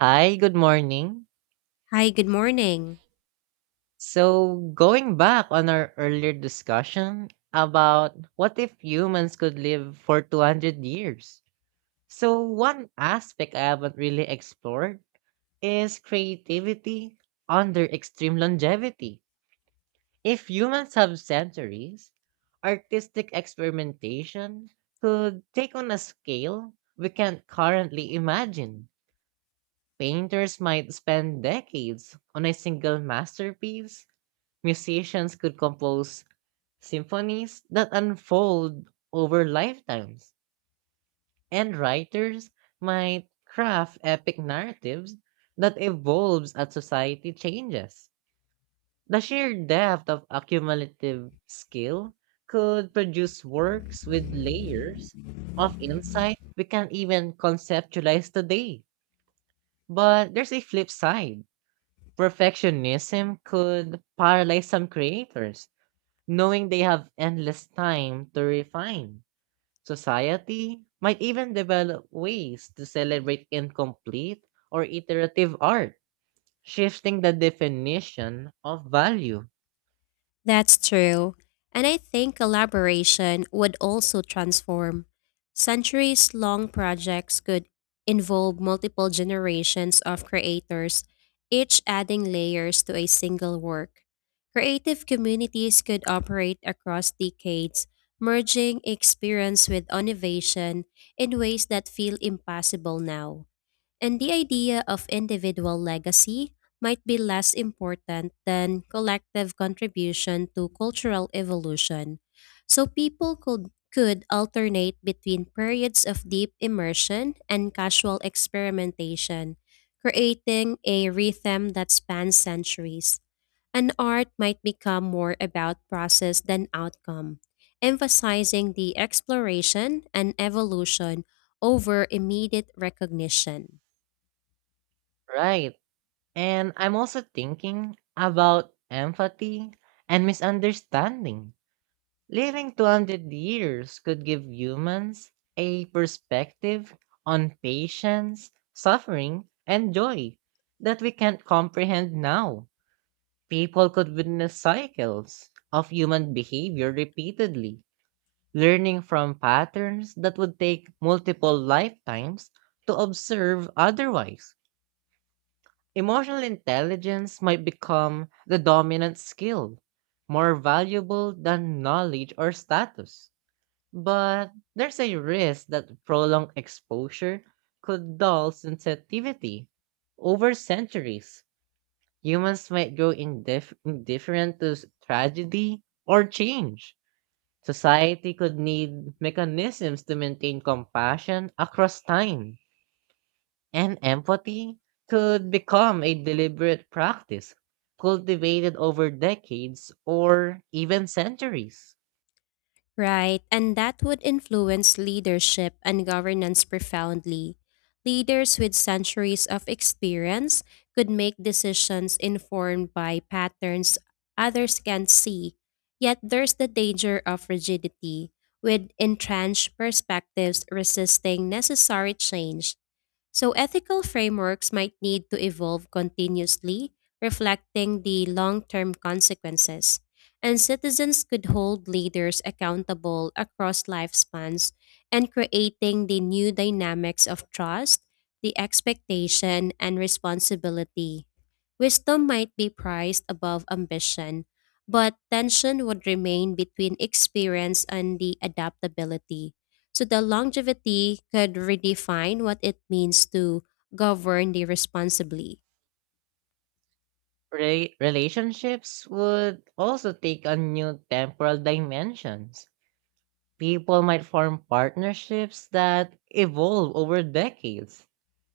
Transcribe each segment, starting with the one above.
Hi, good morning. Hi, good morning. So, going back on our earlier discussion about what if humans could live for 200 years? So, one aspect I haven't really explored is creativity under extreme longevity. If humans have centuries, artistic experimentation could take on a scale we can't currently imagine. Painters might spend decades on a single masterpiece, musicians could compose symphonies that unfold over lifetimes, and writers might craft epic narratives that evolves as society changes. The sheer depth of accumulative skill could produce works with layers of insight we can't even conceptualize today. But there's a flip side. Perfectionism could paralyze some creators knowing they have endless time to refine. Society might even develop ways to celebrate incomplete or iterative art, shifting the definition of value. That's true. And I think collaboration would also transform. Centuries long projects could involve multiple generations of creators, each adding layers to a single work. Creative communities could operate across decades, merging experience with innovation in ways that feel impossible now. And the idea of individual legacy might be less important than collective contribution to cultural evolution. So people could alternate between periods of deep immersion and casual experimentation, creating a rhythm that spans centuries. An art might become more about process than outcome, emphasizing the exploration and evolution over immediate recognition. Right. And I'm also thinking about empathy and misunderstanding. Living 200 years could give humans a perspective on patience, suffering, and joy that we can't comprehend now. People could witness cycles of human behavior repeatedly, learning from patterns that would take multiple lifetimes to observe otherwise. Emotional intelligence might become the dominant skill, more valuable than knowledge or status. But there's a risk that prolonged exposure could dull sensitivity over centuries. Humans might grow indifferent to tragedy or change. Society could need mechanisms to maintain compassion across time, and empathy could become a deliberate practice cultivated over decades or even centuries. Right, and that would influence leadership and governance profoundly. Leaders with centuries of experience could make decisions informed by patterns others can't see. Yet there's the danger of rigidity, with entrenched perspectives resisting necessary change. So ethical frameworks might need to evolve continuously, reflecting the long term consequences. And citizens could hold leaders accountable across lifespans and creating the new dynamics of trust, the expectation, and responsibility. Wisdom might be prized above ambition, but tension would remain between experience and the adaptability. So the longevity could redefine what it means to govern the responsibly, Relationships would also take on new temporal dimensions. People might form partnerships that evolve over decades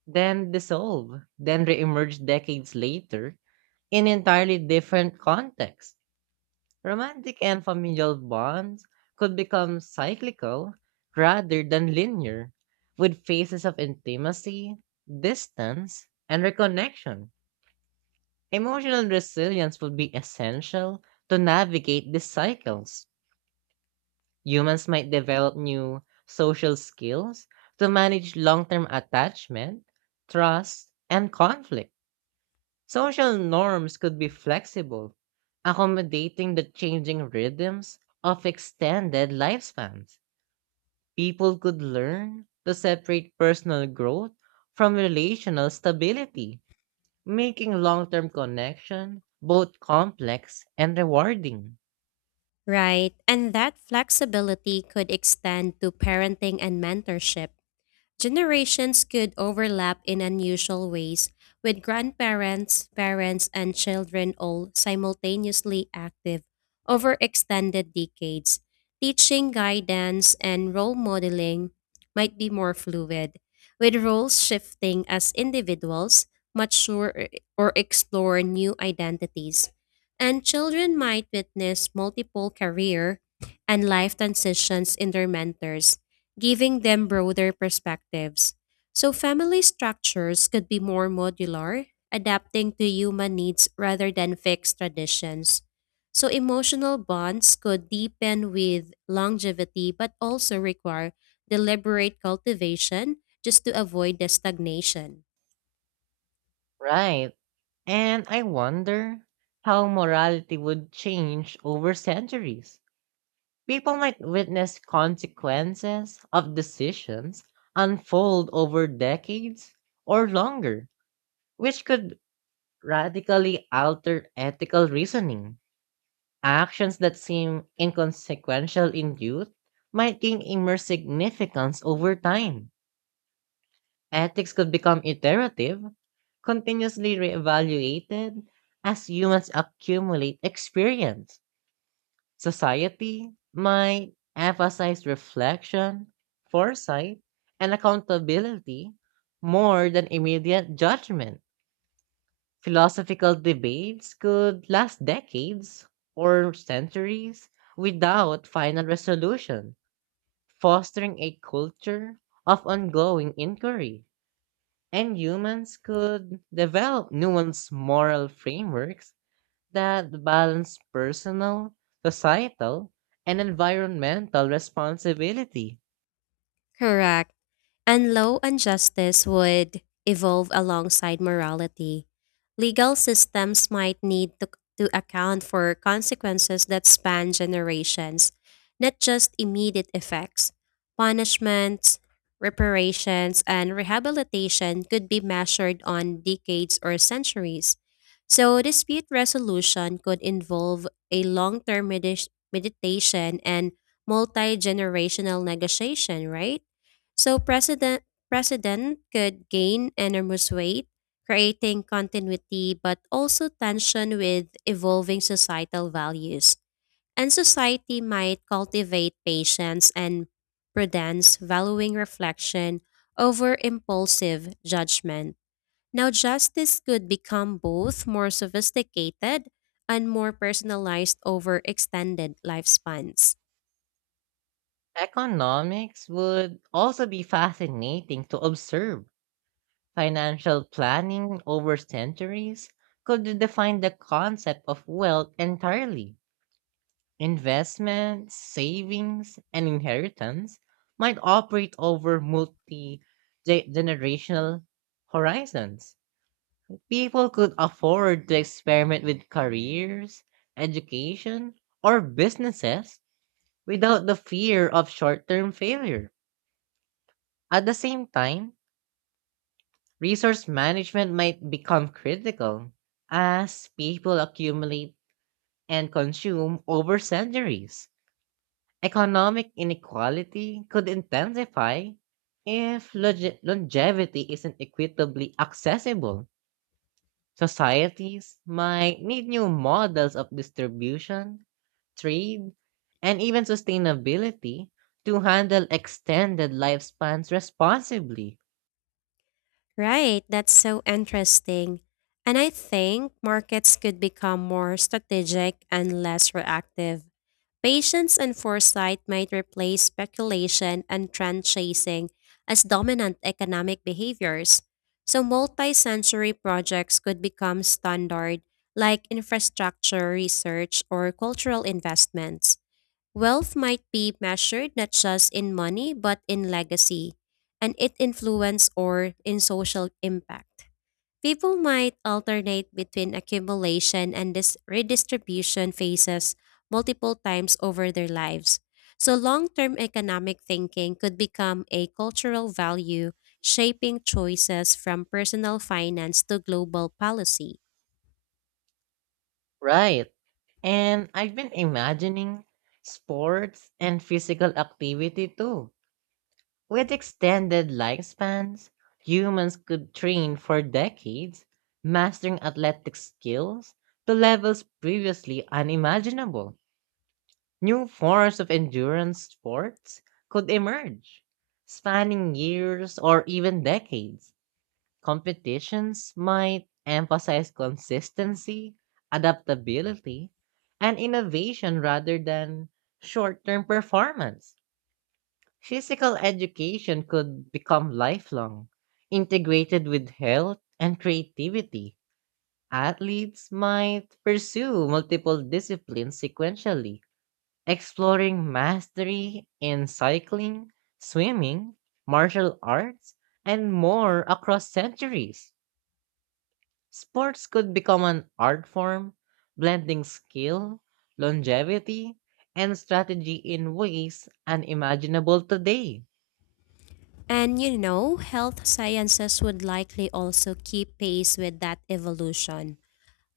then dissolve, then reemerge decades later in entirely different contexts. Romantic and familial bonds could become cyclical rather than linear, with phases of intimacy, distance, and reconnection. Emotional resilience would be essential to navigate these cycles. Humans might develop new social skills to manage long term attachment, trust, and conflict. Social norms could be flexible, accommodating the changing rhythms of extended lifespans. People could learn to separate personal growth from relational stability, making long term connection both complex and rewarding. right? And that flexibility could extend to parenting and mentorship. Generations could overlap in unusual ways, with grandparents, parents, and children all simultaneously active over extended decades. Teaching guidance and role modeling might be more fluid, with roles shifting as individuals mature or explore new identities. And children might witness multiple career and life transitions in their mentors giving them broader perspectives. So family structures could be more modular, adapting to human needs rather than fixed traditions. So emotional bonds could deepen with longevity but also require deliberate cultivation just to avoid the stagnation. Right. And I wonder how morality would change over centuries. People might witness consequences of decisions unfold over decades or longer, which could radically alter ethical reasoning. Actions that seem inconsequential in youth might gain immense significance over time. Ethics could become iterative, continuously reevaluated as humans accumulate experience. Society might emphasize reflection, foresight, and accountability more than immediate judgment. Philosophical debates could last decades or centuries without final resolution, fostering a culture of ongoing inquiry. And humans could develop nuanced moral frameworks that balance personal, societal, and environmental responsibility. Correct. And law and justice would evolve alongside morality. Legal systems might need to account for consequences that span generations, not just immediate effects. Punishments, reparations, and rehabilitation could be measured on decades or centuries. So dispute resolution could involve a long term meditation and multi generational negotiation, right? So president could gain enormous weight, creating continuity but also tension with evolving societal values. And society might cultivate patience and prudence, valuing reflection over impulsive judgment. Now justice could become both more sophisticated and more personalized over extended lifespans. Economics would also be fascinating to observe. Financial planning over centuries could define the concept of wealth entirely. Investments, savings, and inheritance might operate over multi generational horizons. People could afford to experiment with careers, education, or businesses without the fear of short term failure. At the same time, resource management might become critical as people accumulate and consume over centuries. Economic inequality could intensify if longevity isn't equitably accessible. Societies might need new models of distribution, trade, and even sustainability to handle extended lifespans responsibly. Right, that's so interesting. And I think markets could become more strategic and less reactive. Patience and foresight might replace speculation and trend chasing as dominant economic behaviors. So multi sensory projects could become standard, like infrastructure research or cultural investments. Wealth might be measured not just in money, but in legacy, and its influence or in social impact. People might alternate between accumulation and this redistribution phases multiple times over their lives. So long term economic thinking could become a cultural value, shaping choices from personal finance to global policy. Right. And I've been imagining sports and physical activity too. With extended lifespans, humans could train for decades, mastering athletic skills to levels previously unimaginable. New forms of endurance sports could emerge, spanning years or even decades. Competitions might emphasize consistency, adaptability, and innovation rather than short term performance. Physical education could become lifelong, integrated with health and creativity. Athletes might pursue multiple disciplines sequentially, exploring mastery in cycling, swimming, martial arts, and more across centuries. Sports could become an art form, blending skill, longevity, and strategy in ways unimaginable today. And you know, health sciences would likely also keep pace with that evolution.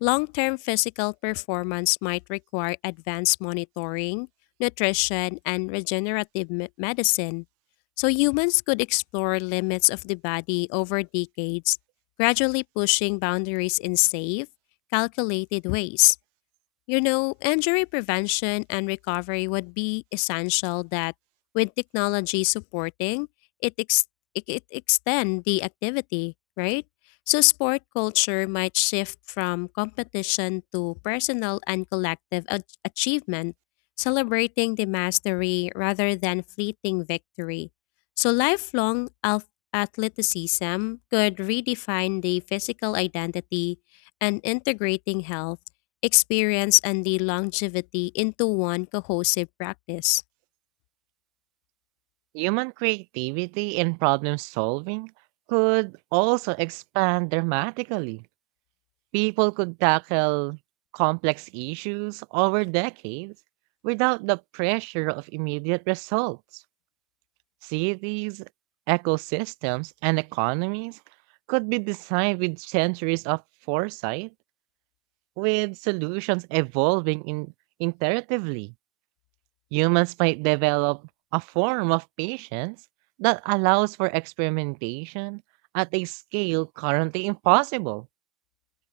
Long term physical performance might require advanced monitoring, nutrition, and regenerative medicine. So humans could explore limits of the body over decades, gradually pushing boundaries in safe, calculated ways. You know, injury prevention and recovery would be essential that with technology supporting, it ex- it extend the activity, right? So sport culture might shift from competition to personal and collective achievement, celebrating the mastery rather than fleeting victory. So lifelong athleticism could redefine the physical identity and integrating health experience and the longevity into one cohesive practice. Human creativity in problem solving could also expand dramatically. People could tackle complex issues over decades without the pressure of immediate results. Cities, ecosystems, and economies could be designed with centuries of foresight, with solutions evolving in iteratively. Humans might develop a form of patience that allows for experimentation at a scale currently impossible.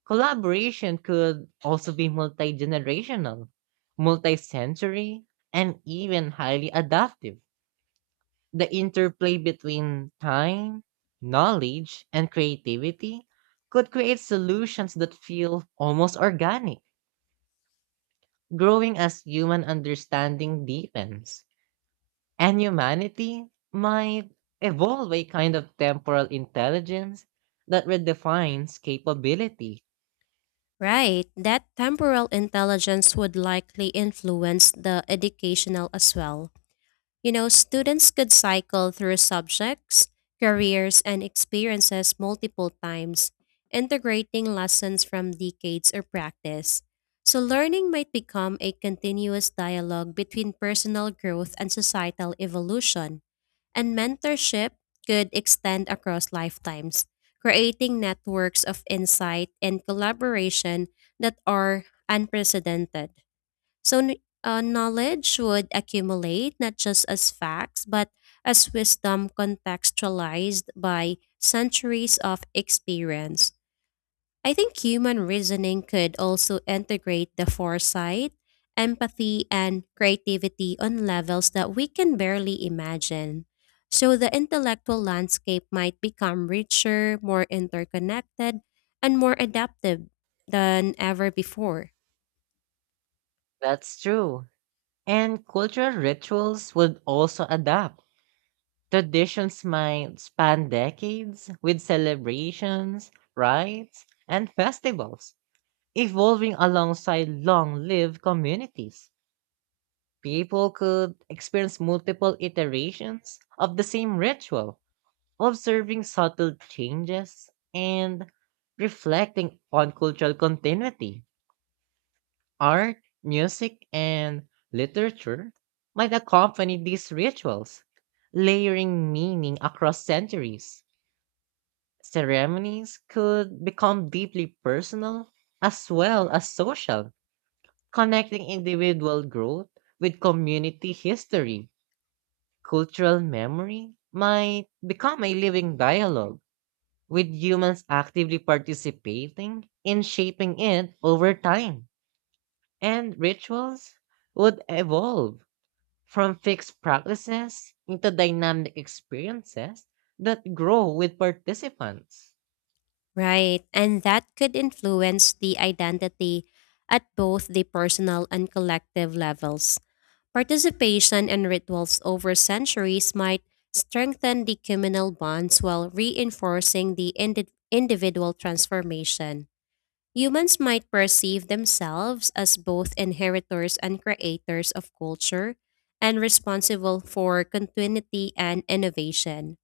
Collaboration could also be multi generational, multi sensory, and even highly adaptive. The interplay between time, knowledge, and creativity could create solutions that feel almost organic, growing as human understanding deepens. And humanity might evolve a kind of temporal intelligence that redefines capability. Right, that temporal intelligence would likely influence the educational as well. You know, students could cycle through subjects, careers, and experiences multiple times, integrating lessons from decades of practice. So learning might become a continuous dialogue between personal growth and societal evolution, and mentorship could extend across lifetimes, creating networks of insight and collaboration that are unprecedented. So, knowledge would accumulate not just as facts, but as wisdom contextualized by centuries of experience. I think human reasoning could also integrate the foresight, empathy, and creativity on levels that we can barely imagine. So the intellectual landscape might become richer, more interconnected, and more adaptive than ever before. That's true. And cultural rituals would also adapt. Traditions might span decades with celebrations, rites, and festivals, evolving alongside long lived communities. People could experience multiple iterations of the same ritual, observing subtle changes and reflecting on cultural continuity. Art, music, and literature might accompany these rituals, layering meaning across centuries. Ceremonies could become deeply personal as well as social, connecting individual growth with community history. Cultural memory might become a living dialogue, with humans actively participating in shaping it over time. And rituals would evolve from fixed practices into dynamic experiences that grow with participants. Right, and that could influence the identity at both the personal and collective levels. Participation in rituals over centuries might strengthen the communal bonds while reinforcing the individual transformation. Humans might perceive themselves as both inheritors and creators of culture and responsible for continuity and innovation.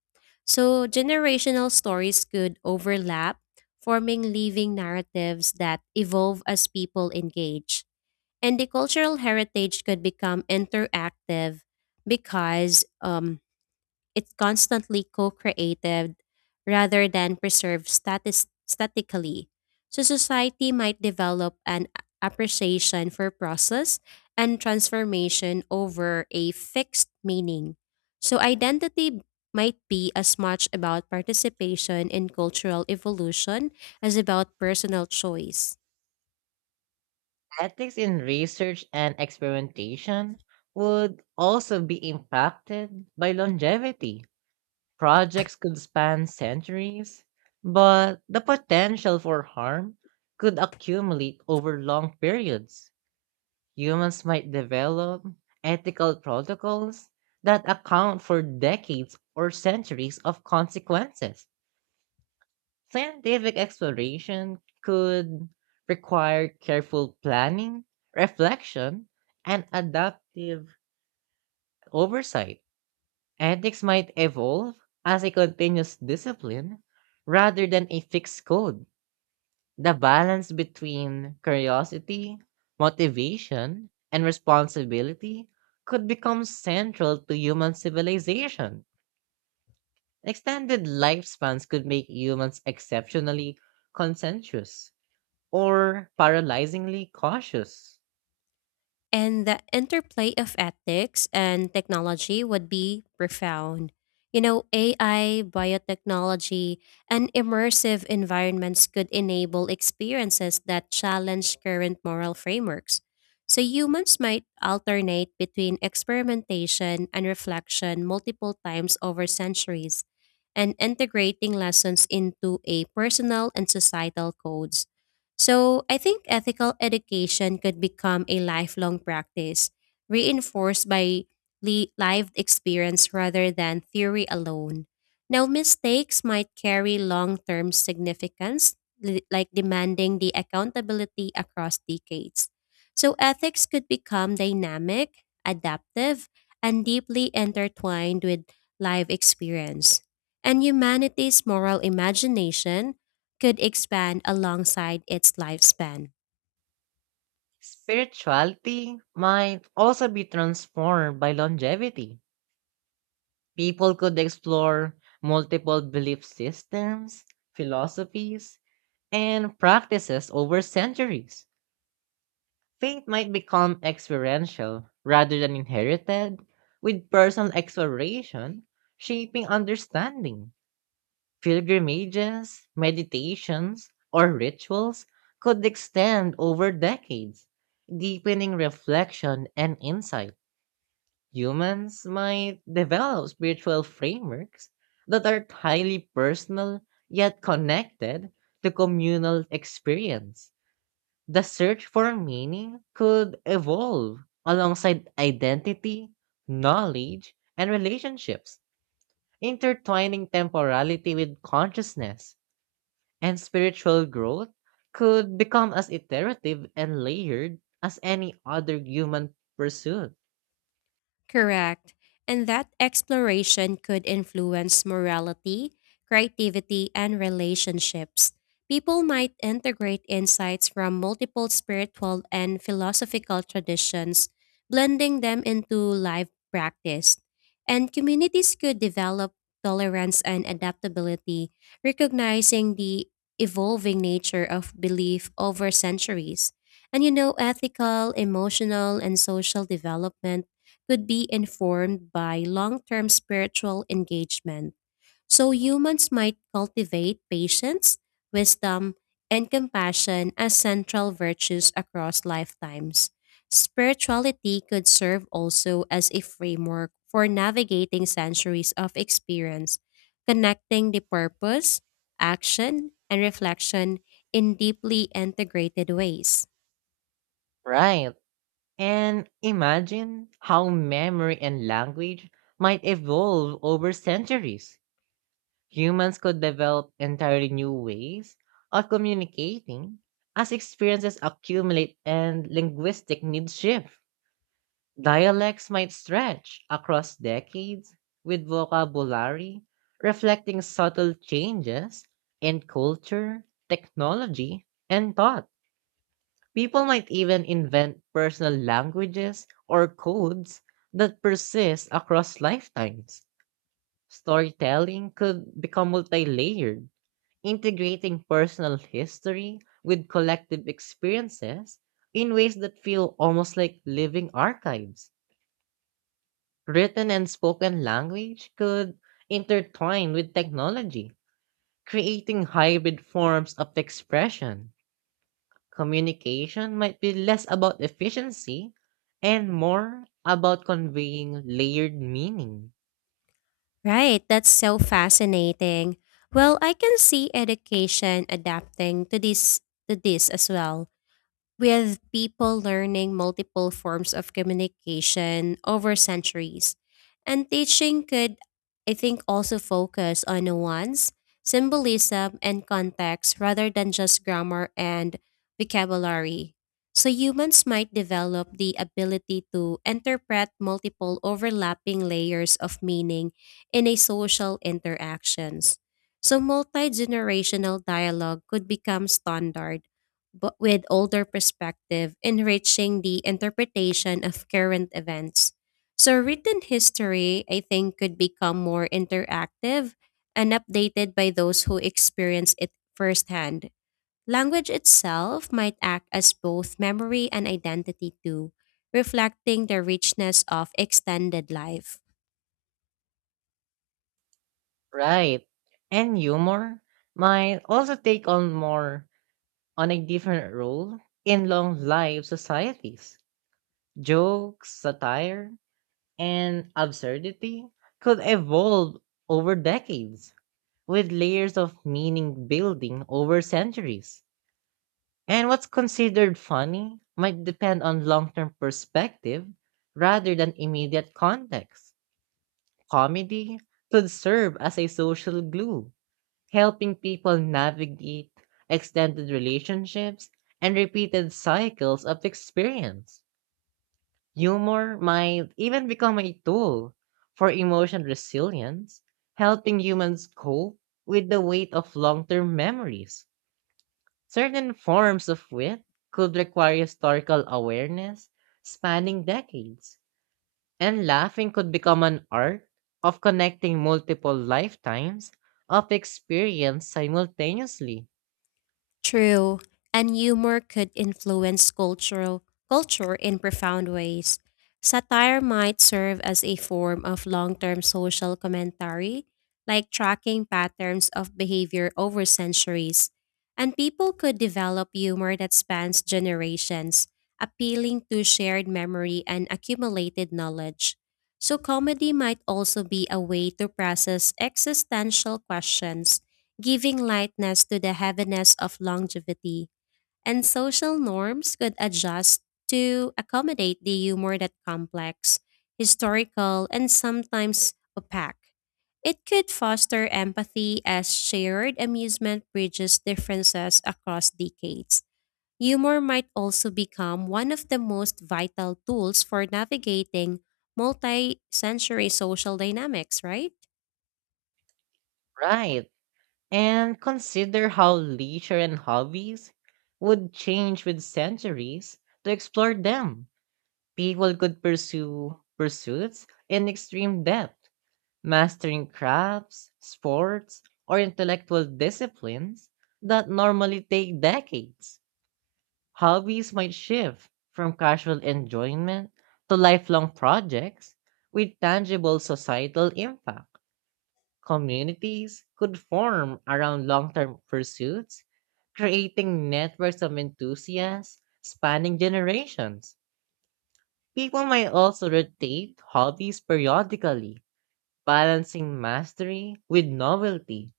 So generational stories could overlap, forming living narratives that evolve as people engage. And the cultural heritage could become interactive because it's constantly co-created rather than preserved statically. So society might develop an appreciation for process and transformation over a fixed meaning. So identity might be as much about participation in cultural evolution as about personal choice. Ethics in research and experimentation would also be impacted by longevity. Projects could span centuries, but the potential for harm could accumulate over long periods. Humans might develop ethical protocols that account for decades or centuries of consequences. Scientific exploration could require careful planning, reflection, and adaptive oversight. Ethics might evolve as a continuous discipline rather than a fixed code. The balance between curiosity, motivation, and responsibility could become central to human civilization. Extended lifespans could make humans exceptionally conscientious or paralyzingly cautious. And the interplay of ethics and technology would be profound. You know, AI, biotechnology, and immersive environments could enable experiences that challenge current moral frameworks. So humans might alternate between experimentation and reflection multiple times over centuries and integrating lessons into a personal and societal codes. So I think ethical education could become a lifelong practice, reinforced by lived experience rather than theory alone. Now, mistakes might carry long term significance, like demanding the accountability across decades. So ethics could become dynamic, adaptive, and deeply intertwined with life experience and humanity's moral imagination could expand alongside its lifespan. Spirituality might also be transformed by longevity. People could explore multiple belief systems, philosophies, and practices over centuries. Faith might become experiential rather than inherited, with personal exploration shaping understanding. Pilgrimages, meditations, or rituals could extend over decades, deepening reflection and insight. Humans might develop spiritual frameworks that are highly personal yet connected to communal experience. The search for meaning could evolve alongside identity, knowledge, and relationships, intertwining temporality with consciousness, and spiritual growth could become as iterative and layered as any other human pursuit. Correct. And that exploration could influence morality, creativity, and relationships. People might integrate insights from multiple spiritual and philosophical traditions, blending them into life practice. And communities could develop tolerance and adaptability, recognizing the evolving nature of belief over centuries. And you know, ethical, emotional, and social development could be informed by long term spiritual engagement. So humans might cultivate patience, wisdom, and compassion as central virtues across lifetimes. Spirituality could serve also as a framework for navigating centuries of experience, connecting the purpose, action, and reflection in deeply integrated ways. Right. And imagine how memory and language might evolve over centuries. Humans could develop entirely new ways of communicating as experiences accumulate and linguistic needs shift. Dialects might stretch across decades with vocabulary reflecting subtle changes in culture, technology, and thought. People might even invent personal languages or codes that persist across lifetimes. Storytelling could become multi-layered, integrating personal history with collective experiences in ways that feel almost like living archives. Written and spoken language could intertwine with technology, creating hybrid forms of expression. Communication might be less about efficiency and more about conveying layered meaning. Right, that's so fascinating. Well, I can see education adapting to this as well with people learning multiple forms of communication over centuries. And teaching could, I think, also focus on nuance, symbolism, and context rather than just grammar and vocabulary. So humans might develop the ability to interpret multiple overlapping layers of meaning in a social interactions. So multi-generational dialogue could become standard but with older perspective, enriching the interpretation of current events. So written history, I think, could become more interactive and updated by those who experience it firsthand. Language itself might act as both memory and identity, too, reflecting the richness of extended life. Right. And humor might also take on more on a different role in long live societies. Jokes, satire, and absurdity could evolve over decades with layers of meaning building over centuries. And what's considered funny might depend on long term perspective rather than immediate context. Comedy could serve as a social glue, helping people navigate extended relationships and repeated cycles of experience. Humor might even become a tool for emotional resilience, helping humans cope with the weight of long term memories. Certain forms of wit could require historical awareness spanning decades, and laughing could become an art of connecting multiple lifetimes of experience simultaneously. True, and humor could influence cultural culture in profound ways. Satire might serve as a form of long-term social commentary, like tracking patterns of behavior over centuries. And people could develop humor that spans generations, appealing to shared memory and accumulated knowledge. So comedy might also be a way to process existential questions giving lightness to the heaviness of longevity, and social norms could adjust to accommodate the humor that complex, historical, and sometimes opaque. It could foster empathy as shared amusement bridges differences across decades. Humor might also become one of the most vital tools for navigating multi century social dynamics, right? Right. And consider how leisure and hobbies would change with centuries to explore them. People could pursue pursuits in extreme depth, mastering crafts, sports, or intellectual disciplines that normally take decades. Hobbies might shift from casual enjoyment to lifelong projects with tangible societal impact. Communities could form around long term pursuits, creating networks of enthusiasts spanning generations. People might also rotate hobbies periodically, balancing mastery with novelty,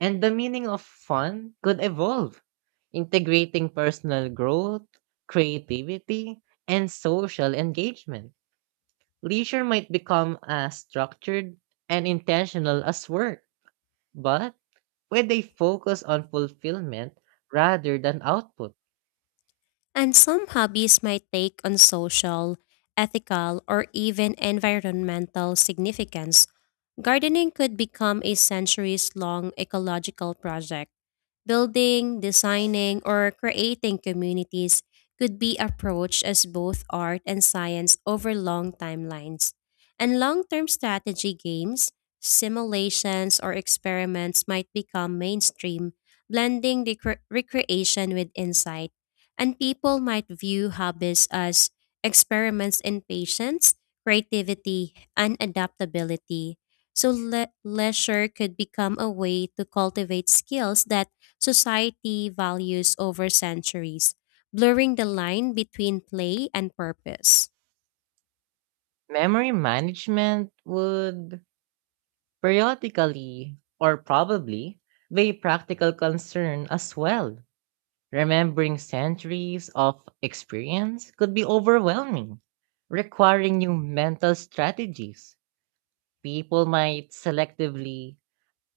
and the meaning of fun could evolve, integrating personal growth, creativity, and social engagement. Leisure might become as structured and intentional as work, but where they focus on fulfillment rather than output. And some hobbies might take on social, ethical, or even environmental significance. Gardening could become a centuries long ecological project. Building, designing, or creating communities could be approached as both art and science over long timelines. And long term strategy games, simulations, or experiments might become mainstream, blending the recreation with insight. And people might view hobbies as experiments in patience, creativity, and adaptability. So leisure could become a way to cultivate skills that society values over centuries, blurring the line between play and purpose. Memory management would periodically or probably be a practical concern as well. Remembering centuries of experience could be overwhelming, requiring new mental strategies. People might selectively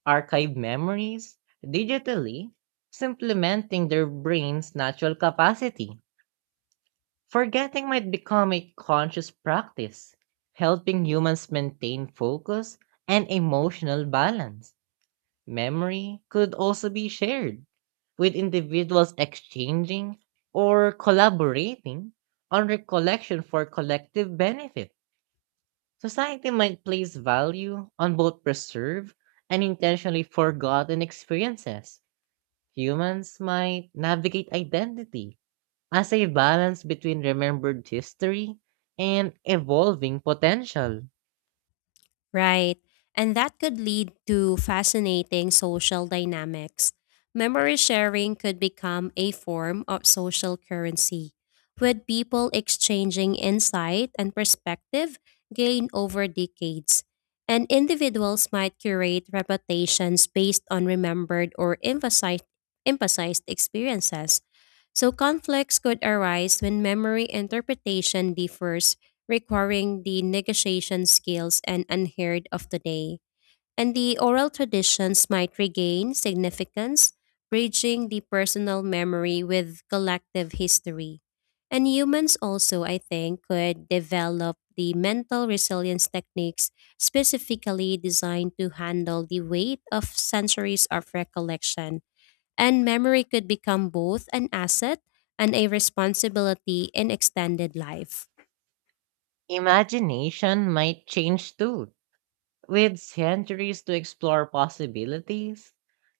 archive memories digitally, supplementing their brain's natural capacity. Forgetting might become a conscious practice, helping humans maintain focus and emotional balance. Memory could also be shared, with individuals exchanging or collaborating on recollection for collective benefit. Society might place value on both preserved and intentionally forgotten experiences. Humans might navigate identity as a balance between remembered history and evolving potential. Right. And that could lead to fascinating social dynamics. Memory sharing could become a form of social currency, with people exchanging insight and perspective gained over decades. And individuals might curate reputations based on remembered or emphasized experiences. So conflicts could arise when memory interpretation differs, requiring the negotiation skills and unheard of today. And the oral traditions might regain significance, bridging the personal memory with collective history. And humans also, I think, could develop the mental resilience techniques specifically designed to handle the weight of centuries of recollection and memory could become both an asset and a responsibility in extended life. Imagination might change too. With centuries to explore possibilities,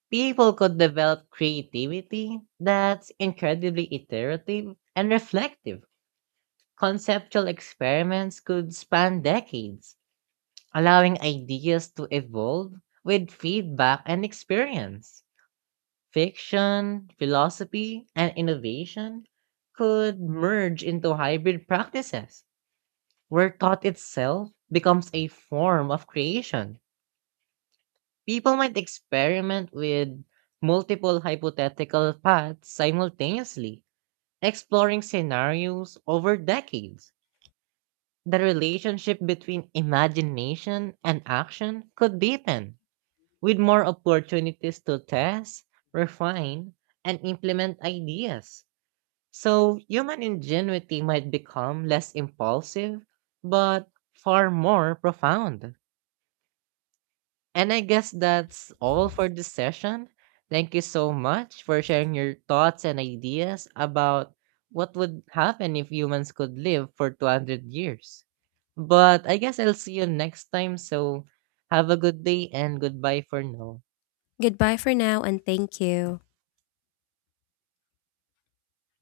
people could develop creativity that's incredibly iterative and reflective. Conceptual experiments could span decades, allowing ideas to evolve with feedback and experience. Fiction, philosophy, and innovation could merge into hybrid practices where thought itself becomes a form of creation. People might experiment with multiple hypothetical paths simultaneously, exploring scenarios over decades. The relationship between imagination and action could deepen, with more opportunities to test, refine, and implement ideas. So, human ingenuity might become less impulsive, but far more profound. And I guess that's all for this session. Thank you so much for sharing your thoughts and ideas about what would happen if humans could live for 200. But I guess I'll see you next time. So have a good day and goodbye for now. Goodbye for now and thank you.